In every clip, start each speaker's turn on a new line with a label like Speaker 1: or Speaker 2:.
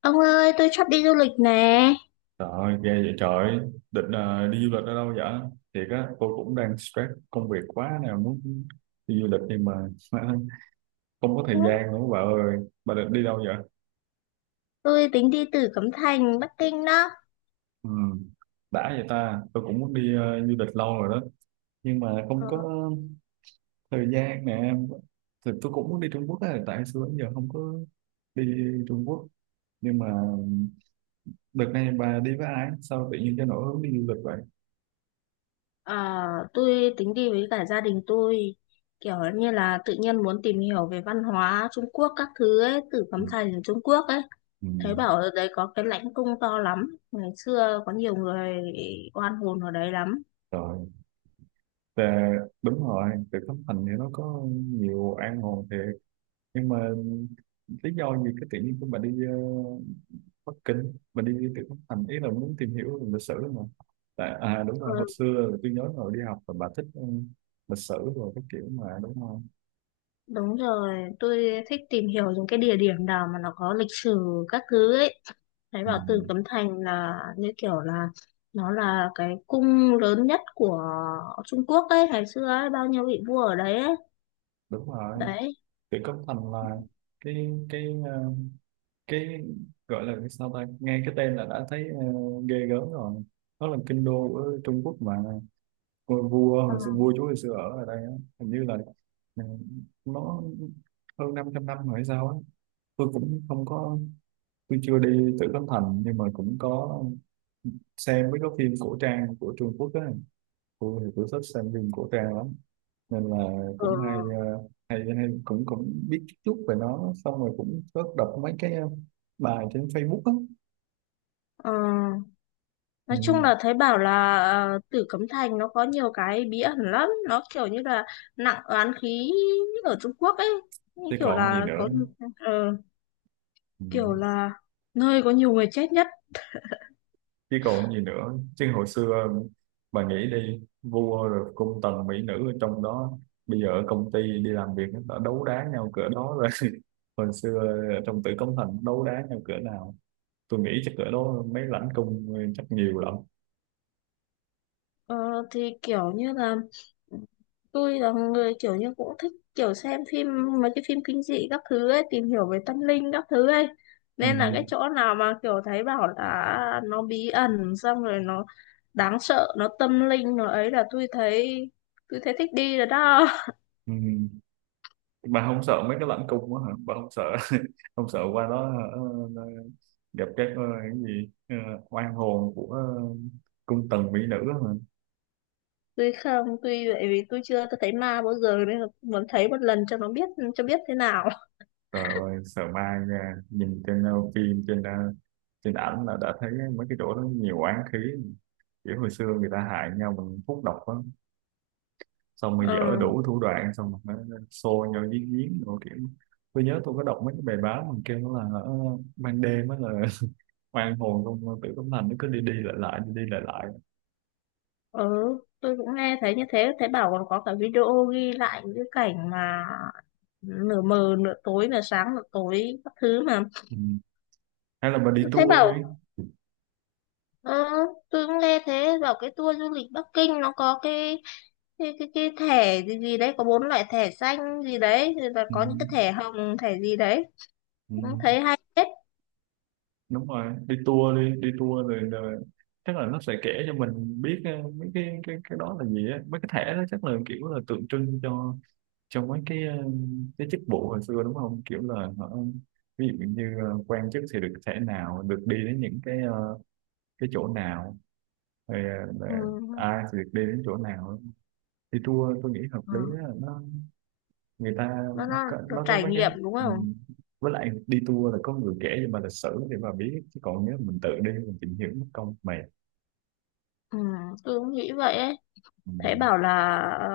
Speaker 1: Ông ơi, tôi sắp đi du lịch nè.
Speaker 2: Trời ơi, ghê vậy trời ơi. Định đi du lịch ở đâu vậy? Thiệt á, tôi cũng đang stress công việc quá nè, muốn đi du lịch nhưng mà không có
Speaker 1: Ừ.
Speaker 2: thời gian nữa bà ơi. Bà định đi đâu vậy?
Speaker 1: Tôi tính đi từ Cấm Thành, Bắc Kinh đó.
Speaker 2: Ừ, đã vậy ta, tôi cũng muốn đi du lịch lâu rồi đó, nhưng mà không
Speaker 1: Ờ.
Speaker 2: có thời gian nè. Thì tôi cũng muốn đi Trung Quốc á, tại xưa đến giờ không có đi Trung Quốc. Nhưng mà đợt này bà đi với ai? Sao tự nhiên cho nổi hứng đi du lịch vậy?
Speaker 1: À, tôi tính đi với cả gia đình tôi. Kiểu như là tự nhiên muốn tìm hiểu về văn hóa Trung Quốc các thứ ấy, từ
Speaker 2: Ừ,
Speaker 1: Cấm Thành Trung Quốc ấy.
Speaker 2: ừ.
Speaker 1: Thấy bảo ở đấy có cái lãnh cung to lắm. Ngày xưa có nhiều người oan hồn ở đấy lắm.
Speaker 2: Rồi. Dạ, đúng rồi, từ Thất Thành thì nó có nhiều an hồn thiệt. Nhưng mà lý do gì cái tự nhiên của bà đi Bắc Kinh, bà đi từ Thất Thành, ý là muốn tìm hiểu lịch sử mà. Tại, à đúng
Speaker 1: Ừ,
Speaker 2: rồi, hồi xưa tôi nhớ rồi đi học là bà thích lịch sử rồi cái kiểu mà đúng không?
Speaker 1: đúng rồi, tôi thích tìm hiểu những cái địa điểm nào mà nó có lịch sử các thứ ấy. Thấy
Speaker 2: Ừ,
Speaker 1: bảo Tử Cấm Thành là như kiểu là nó là cái cung lớn nhất của Trung Quốc ấy ngày xưa ấy, bao nhiêu vị vua ở đấy ấy.
Speaker 2: đúng rồi,
Speaker 1: Đấy.
Speaker 2: từ Thất Thành là cái cái gọi là cái sao ta, nghe cái tên là đã thấy ghê gớm rồi. Nó là kinh đô của Trung Quốc mà, ngôi vua
Speaker 1: Ờ.
Speaker 2: hồi xưa, vua chúa hồi xưa ở ở đây á, hình như là ừ, nó hơn 500 năm rồi hay sao á. Tôi cũng không có, tôi chưa đi Tử Cấm Thành nhưng mà cũng có xem mấy cái phim cổ trang của Trung Quốc á. Tôi thì tôi thích xem phim cổ trang lắm, nên là
Speaker 1: Ờ.
Speaker 2: cũng hay ờ, hay hay cũng cũng biết chút chút về nó, xong rồi cũng có đọc mấy cái bài trên Facebook á.
Speaker 1: Ờ. Nói
Speaker 2: Ừ.
Speaker 1: chung là thấy bảo là Tử Cấm Thành nó có nhiều cái bí ẩn lắm, nó kiểu như là nặng oán khí ở Trung Quốc ấy, như
Speaker 2: Thế
Speaker 1: kiểu
Speaker 2: còn gì
Speaker 1: là
Speaker 2: nữa.
Speaker 1: có ờ,
Speaker 2: Ừ.
Speaker 1: kiểu là nơi có nhiều người chết nhất.
Speaker 2: Chứ còn gì nữa chứ, hồi xưa bà nghĩ đi, vua rồi cung tần mỹ nữ ở trong đó, bây giờ ở công ty đi làm việc nó đã đấu đá nhau cỡ đó rồi hồi xưa ở trong Tử Cấm Thành đấu đá nhau cỡ nào, tôi nghĩ chắc cỡ đó mấy lãnh cung chắc nhiều lắm.
Speaker 1: Ờ, thì kiểu như là tôi là người kiểu như cũng thích kiểu xem phim, mấy cái phim kinh dị các thứ ấy, tìm hiểu về tâm linh các thứ ấy.
Speaker 2: Ừ.
Speaker 1: Nên là cái chỗ nào mà kiểu thấy bảo là nó bí ẩn xong rồi nó đáng sợ, nó tâm linh nó ấy là tôi thấy thích đi rồi đó.
Speaker 2: Ừ. Bà không sợ mấy cái lãnh cung đó hả, bà không sợ không sợ qua đó hả? ờ, Gặp các cái gì, oan hồn của cung tần mỹ nữ hả?
Speaker 1: Tôi không, tôi vậy vì tôi chưa thấy ma bao giờ nên là muốn thấy một lần cho nó biết, cho biết thế nào.
Speaker 2: Trời ơi, sợ ma nha. Nhìn trên phim, trên trên ảnh là đã thấy mấy cái chỗ đó nhiều oán khí. Kiểu hồi xưa người ta hại nhau bằng thuốc độc á. Xong rồi dở
Speaker 1: Ờ.
Speaker 2: đủ thủ đoạn, xong rồi nó xô nhau giếng giếng. Rồi kiểu, tôi nhớ tôi có đọc mấy cái bài báo mà kêu là ban đêm á là oan hồn trong Tử Cấm Thành nó cứ đi đi lại lại, đi đi lại lại.
Speaker 1: Ừ, tôi cũng nghe thấy như thế, thấy bảo còn có cả video ghi lại những cái cảnh mà nửa mờ nửa tối, nửa sáng nửa tối các thứ mà.
Speaker 2: Ừ. Hay là bà đi
Speaker 1: Tôi thấy
Speaker 2: tour
Speaker 1: bảo
Speaker 2: đi.
Speaker 1: ờ, tôi cũng nghe thế, bảo cái tour du lịch Bắc Kinh nó có cái thẻ gì gì đấy, có bốn loại thẻ xanh gì đấy, rồi là
Speaker 2: Ừ.
Speaker 1: có những cái thẻ hồng, thẻ gì đấy,
Speaker 2: Ừ.
Speaker 1: cũng thấy hay hết.
Speaker 2: Đúng rồi, đi tour đi, đi tour rồi, rồi chắc là nó sẽ kể cho mình biết mấy cái cái đó là gì á, mấy cái thẻ đó chắc là kiểu là tượng trưng cho mấy cái cái chức vụ hồi xưa đúng không, kiểu là họ ví dụ như quan chức thì được thẻ nào, được đi đến những cái cái chỗ nào, rồi
Speaker 1: Ừ.
Speaker 2: là ai thì được đi đến chỗ nào. Đi tour tôi nghĩ hợp lý á,
Speaker 1: Ừ.
Speaker 2: nó người ta
Speaker 1: nó, nó,
Speaker 2: có,
Speaker 1: nó
Speaker 2: nó có
Speaker 1: trải
Speaker 2: mấy cái
Speaker 1: nghiệm đúng không.
Speaker 2: ừm, với lại đi tour là có người kể cho mà lịch sử để mà biết, chứ còn nếu mình tự đi mình tìm hiểu mất công mệt.
Speaker 1: Ừ, tôi cũng nghĩ vậy ấy. Thế
Speaker 2: Ừm,
Speaker 1: bảo là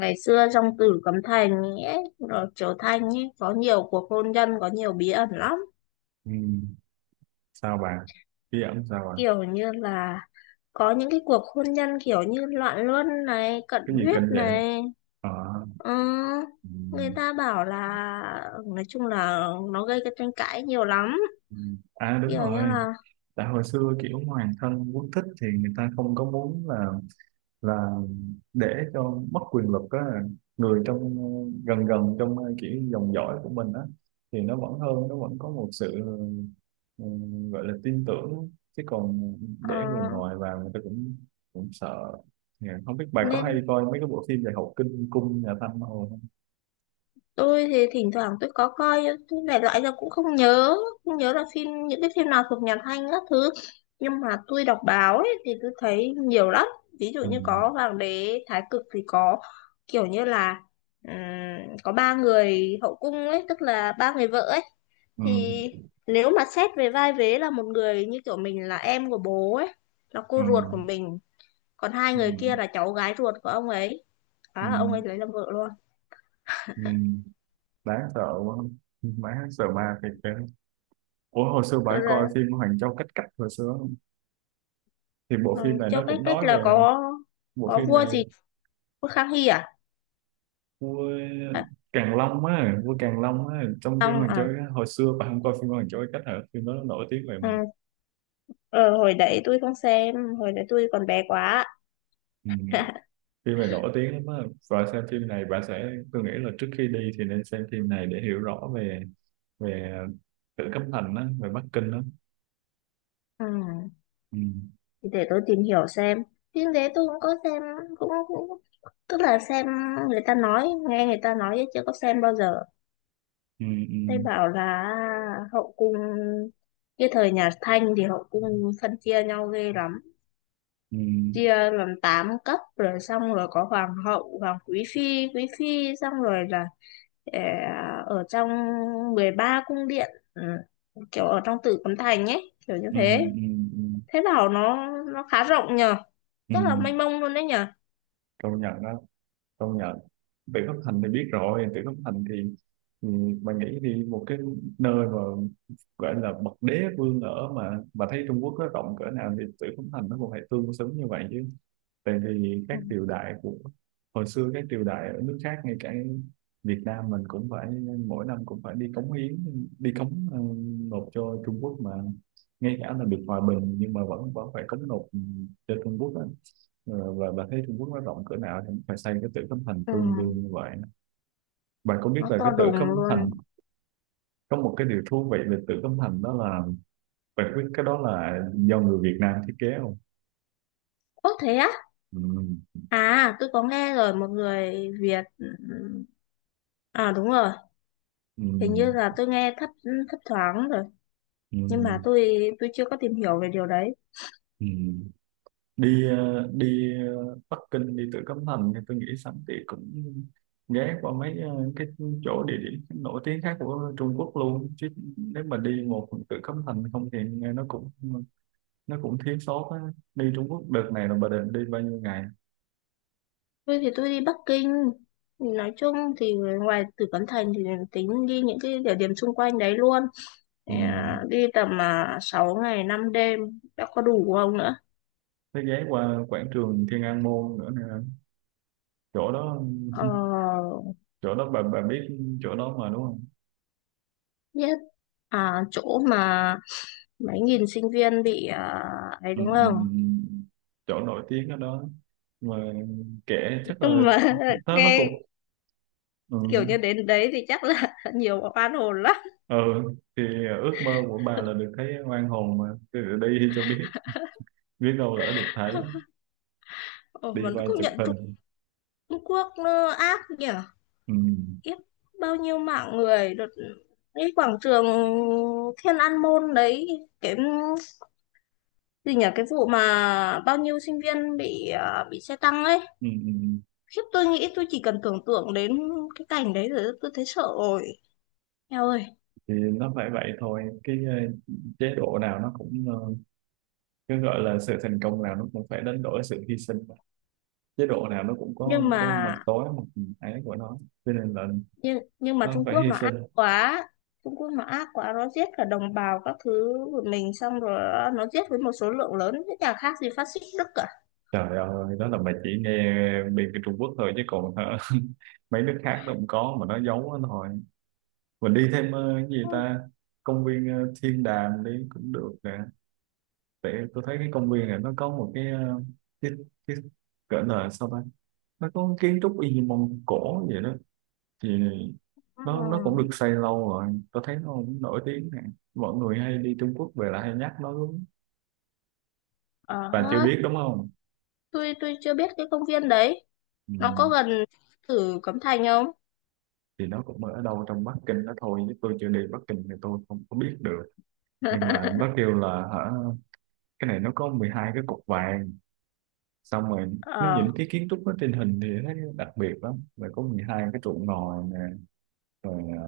Speaker 1: ngày xưa trong Tử Cấm Thành ấy, rồi Triều Thanh ấy, có nhiều cuộc hôn nhân, có nhiều bí ẩn lắm.
Speaker 2: ừm, sao bà, bí ẩn sao bà,
Speaker 1: Kiểu như là có những cái cuộc hôn nhân kiểu như loạn luân này, cận
Speaker 2: cái gì
Speaker 1: huyết
Speaker 2: kinh vậy?
Speaker 1: này.
Speaker 2: Ờ,
Speaker 1: Ừ, người
Speaker 2: ừm,
Speaker 1: ta bảo là nói chung là nó gây cái tranh cãi nhiều lắm.
Speaker 2: ừm. À đúng
Speaker 1: Kiểu như
Speaker 2: rồi,
Speaker 1: là
Speaker 2: tại hồi xưa kiểu hoàng thân quốc thích thì người ta không có muốn là để cho mất quyền lực á, người trong gần gần trong kiểu dòng dõi của mình á thì nó vẫn hơn, nó vẫn có một sự ừ, gọi là tin tưởng, chứ còn
Speaker 1: ờ,
Speaker 2: để người ngoài vào người ta cũng cũng sợ. Dạ, không biết bà có
Speaker 1: nên
Speaker 2: hay coi mấy cái bộ phim về Hậu Kinh Cung nhà Thanh hồi không.
Speaker 1: tôi thì thỉnh thoảng tôi có coi, tôi đại loại là cũng không nhớ, không nhớ là những cái phim nào thuộc nhà Thanh các thứ, nhưng mà tôi đọc báo ấy, thì tôi thấy nhiều lắm. Ví dụ
Speaker 2: Ừ.
Speaker 1: như có Hoàng đế Thái Cực thì có kiểu như là, ừm, có ba người hậu cung ấy, tức là ba người vợ ấy,
Speaker 2: Ừ.
Speaker 1: thì nếu mà xét về vai vế là một người như kiểu mình là em của bố ấy, là
Speaker 2: Ừ.
Speaker 1: cô ruột của mình, còn hai
Speaker 2: Ừ.
Speaker 1: người kia là cháu gái ruột của ông ấy.
Speaker 2: Ừ.
Speaker 1: Đó là ông ấy lấy làm vợ luôn.
Speaker 2: Ừ. Đáng sợ quá, đáng sợ ma thiệt kìa. Ủa hồi xưa bà coi phim Hoàng Châu Cách Cách hồi xưa, thì
Speaker 1: Ừ,
Speaker 2: bộ phim này
Speaker 1: Châu
Speaker 2: nó
Speaker 1: Cách
Speaker 2: cũng
Speaker 1: Cách
Speaker 2: nói
Speaker 1: là
Speaker 2: về,
Speaker 1: có
Speaker 2: bộ
Speaker 1: có
Speaker 2: phim
Speaker 1: vua
Speaker 2: này
Speaker 1: gì, vua Khang Hy à?
Speaker 2: vua
Speaker 1: À
Speaker 2: Càn Long á, vua Càn Long á trong phim
Speaker 1: không
Speaker 2: Hoàng Châu
Speaker 1: à.
Speaker 2: á, hồi xưa bạn không coi phim Hoàng Châu Cách hả, phim đó nó nổi tiếng về
Speaker 1: Ừ. ờ, Hồi đấy tôi không xem, hồi đấy tôi còn bé quá.
Speaker 2: ừ, phim này nổi tiếng lắm á, và xem phim này bạn sẽ, tôi nghĩ là trước khi đi thì nên xem phim này để hiểu rõ về về Tử Cấm Thành á, về Bắc Kinh á.
Speaker 1: Ừ.
Speaker 2: Ừ,
Speaker 1: Thì để tôi tìm hiểu xem, phim đấy tôi cũng có xem, cũng tức là xem người ta nói, nghe người ta nói chứ chưa có xem bao giờ.
Speaker 2: ừ,
Speaker 1: Thấy
Speaker 2: ừ,
Speaker 1: bảo là hậu cung cái thời nhà Thanh thì hậu cung phân chia nhau ghê lắm,
Speaker 2: ừ,
Speaker 1: chia làm 8 cấp, rồi xong rồi có hoàng hậu, hoàng quý phi, quý phi, xong rồi là, Ờ, ở trong 13 cung điện, ừ, kiểu ở trong Tử Cấm Thành ấy, kiểu như
Speaker 2: ừ,
Speaker 1: thế.
Speaker 2: ừ, ừ,
Speaker 1: Thế đảo nó khá rộng nhờ,
Speaker 2: ừ.
Speaker 1: rất là mênh mông luôn đấy nhờ.
Speaker 2: Công nhận đó, công nhận. Vịnh Phúc Thành thì biết rồi, Vịnh Phúc Thành thì ừ, bạn nghĩ đi, một cái nơi mà gọi là bậc đế vương ở, mà thấy Trung Quốc nó rộng cỡ nào thì Vịnh Phúc Thành nó cũng phải tương xứng như vậy chứ. Tại vì
Speaker 1: Ừ.
Speaker 2: các triều đại của hồi xưa, các triều đại ở nước khác ngay cả Việt Nam mình cũng phải mỗi năm cũng phải đi cống hiến, đi cống nộp cho Trung Quốc mà, ngay cả là được hòa bình nhưng mà vẫn vẫn phải cống nộp cho Trung Quốc á. Ờ, và bà thấy Trung Quốc nó rộng cỡ nào thì phải xây cái Tử Cấm Thành
Speaker 1: Ừ,
Speaker 2: tương đương như vậy. Bạn có biết
Speaker 1: nó
Speaker 2: là
Speaker 1: to
Speaker 2: cái Tử
Speaker 1: đùng
Speaker 2: Cấm Thành,
Speaker 1: luôn.
Speaker 2: có một cái điều thú vị về Tử Cấm Thành đó là bạn biết cái đó là do người Việt Nam thiết kế không?
Speaker 1: Ố thế á.
Speaker 2: Ừ,
Speaker 1: À tôi có nghe rồi, một người Việt, ừ, ừ. À đúng rồi,
Speaker 2: ừ,
Speaker 1: hình như là tôi nghe thấp thấp thoáng rồi,
Speaker 2: ừ,
Speaker 1: nhưng mà tôi chưa có tìm hiểu về điều đấy.
Speaker 2: ừ. Đi đi Bắc Kinh, đi Tử Cấm Thành thì tôi nghĩ sẵn thì cũng ghé qua mấy cái chỗ địa điểm nổi tiếng khác của Trung Quốc luôn chứ, nếu mà đi một Tử Cấm Thành không thì nghe nó cũng thiếu sót á. Đi Trung Quốc đợt này là bà định đi bao nhiêu ngày?
Speaker 1: Tôi thì tôi đi Bắc Kinh, thì nói chung thì ngoài Tử Cấm Thành thì tính đi những cái địa điểm xung quanh đấy luôn.
Speaker 2: Ừ.
Speaker 1: Thì, à, đi tầm à, 6 ngày 5 đêm đã có đủ không nữa.
Speaker 2: Thế ghé qua quảng trường Thiên An Môn nữa nè, chỗ đó
Speaker 1: ờ,
Speaker 2: chỗ đó bà biết chỗ đó mà đúng không?
Speaker 1: Biết à, chỗ mà mấy nghìn sinh viên bị à, ấy
Speaker 2: Ừ,
Speaker 1: đúng
Speaker 2: ừ,
Speaker 1: không.
Speaker 2: chỗ nổi tiếng ở đó mà, kể chắc
Speaker 1: Nhưng
Speaker 2: là
Speaker 1: mà
Speaker 2: nó
Speaker 1: nghe
Speaker 2: cũng ừ.
Speaker 1: kiểu như đến đấy thì chắc là nhiều oan hồn lắm.
Speaker 2: Ừ, thì ước mơ của bà là được thấy oan hồn mà, cứ đi cho biết, biết đâu lỡ được thấy,
Speaker 1: Ờ,
Speaker 2: đi
Speaker 1: mình
Speaker 2: quay
Speaker 1: cũng
Speaker 2: chụp
Speaker 1: nhận, Trung
Speaker 2: hình.
Speaker 1: Trung Quốc nó ác nhỉ.
Speaker 2: Ừ.
Speaker 1: Kiếp, bao nhiêu mạng người đợt cái quảng trường Thiên An Môn đấy, cái gì nhỉ, cái vụ mà bao nhiêu sinh viên bị à, bị xe tăng ấy.
Speaker 2: Ừ. Ừ.
Speaker 1: Khiếp, tôi nghĩ tôi chỉ cần tưởng tượng đến cái cảnh đấy rồi tôi thấy sợ rồi. Eo ơi,
Speaker 2: Thì nó phải vậy thôi, cái chế độ nào nó cũng cứ gọi là sự thành công nào nó cũng phải đánh đổi sự hy sinh mà. Chế độ nào nó cũng có
Speaker 1: nhưng mà,
Speaker 2: cái mặt tối, mặt ấy của nó, cho nên là
Speaker 1: nhưng mà
Speaker 2: nó
Speaker 1: Trung
Speaker 2: phải
Speaker 1: Quốc
Speaker 2: hy
Speaker 1: nó
Speaker 2: sinh.
Speaker 1: ác quá. Trung Quốc nó ác quá, nó giết cả đồng bào các thứ của mình, xong rồi nó giết với một số lượng lớn thế, chả khác gì phát xít Đức cả.
Speaker 2: Trời ơi, đó là bà chỉ nghe bên cái Trung Quốc thôi chứ còn hả, mấy nước khác nó cũng có mà nó giấu nó thôi. Mình đi thêm cái gì
Speaker 1: Ừ.
Speaker 2: ta, công viên Thiên Đàm đi cũng được nè, tại tôi thấy cái công viên này nó có một cái cái cái gọi là sao ta, nó có kiến trúc y như Mông Cổ vậy đó, thì nó cũng được
Speaker 1: Ừ.
Speaker 2: xây lâu rồi, tôi thấy nó cũng nổi tiếng nè, mọi người hay đi Trung Quốc về là hay nhắc nó lắm,
Speaker 1: Ờ,
Speaker 2: bạn chưa biết đúng không?
Speaker 1: tôi chưa biết cái công viên đấy,
Speaker 2: Ừ.
Speaker 1: nó có gần Tử Cấm Thành không?
Speaker 2: Thì nó cũng ở đâu trong Bắc Kinh đó thôi chứ tôi chưa đi Bắc Kinh thì tôi không có biết được, nhưng mà nó kêu là hả, cái này nó có 12 cái cục vàng, xong rồi nó những
Speaker 1: Ờ,
Speaker 2: cái kiến trúc nó trên hình thì thấy đặc biệt lắm, rồi có 12 cái trụ ngòi nè rồi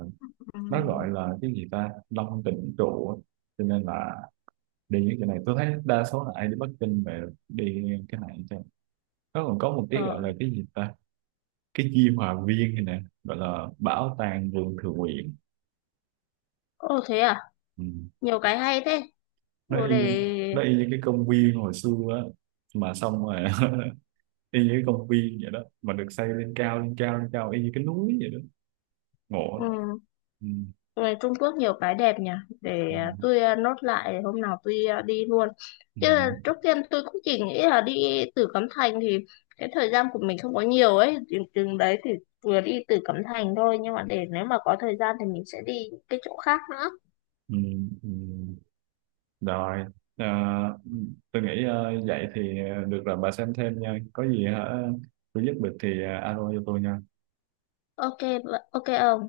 Speaker 2: nó gọi
Speaker 1: ừ,
Speaker 2: là cái gì ta, Long Tỉnh trụ á. Cho nên là đi những cái này tôi thấy đa số là ai đi Bắc Kinh về đi cái này chứ. Nó còn có một cái gọi
Speaker 1: ờ,
Speaker 2: là cái gì ta, cái Di Hòa Viên này nè, gọi là bảo tàng vườn thượng uyển.
Speaker 1: ô thế à,
Speaker 2: Ừ.
Speaker 1: nhiều cái hay thế.
Speaker 2: Nó
Speaker 1: Ồ
Speaker 2: y,
Speaker 1: để,
Speaker 2: nó y như cái công viên hồi xưa á, mà xong rồi y như cái công viên vậy đó, mà được xây lên cao lên cao lên cao y như cái núi vậy đó, ngộ lắm.
Speaker 1: ừ,
Speaker 2: Ừ.
Speaker 1: về Trung Quốc nhiều cái đẹp nhỉ, để
Speaker 2: Ừ,
Speaker 1: à, tôi à, nốt lại hôm nào tôi à, đi luôn,
Speaker 2: ừ,
Speaker 1: chứ là trước tiên tôi cũng chỉ nghĩ là đi Tử Cấm Thành thì cái thời gian của mình không có nhiều ấy, chừng đấy thì vừa đi Tử Cấm Thành thôi, nhưng mà để nếu mà có thời gian thì mình sẽ đi những cái chỗ khác nữa.
Speaker 2: ừ, ừ. Rồi, ờ, tôi nghĩ vậy thì được rồi, bà xem thêm nha. Có gì hả, tôi giúp được thì alo cho tôi nha.
Speaker 1: OK, OK ông.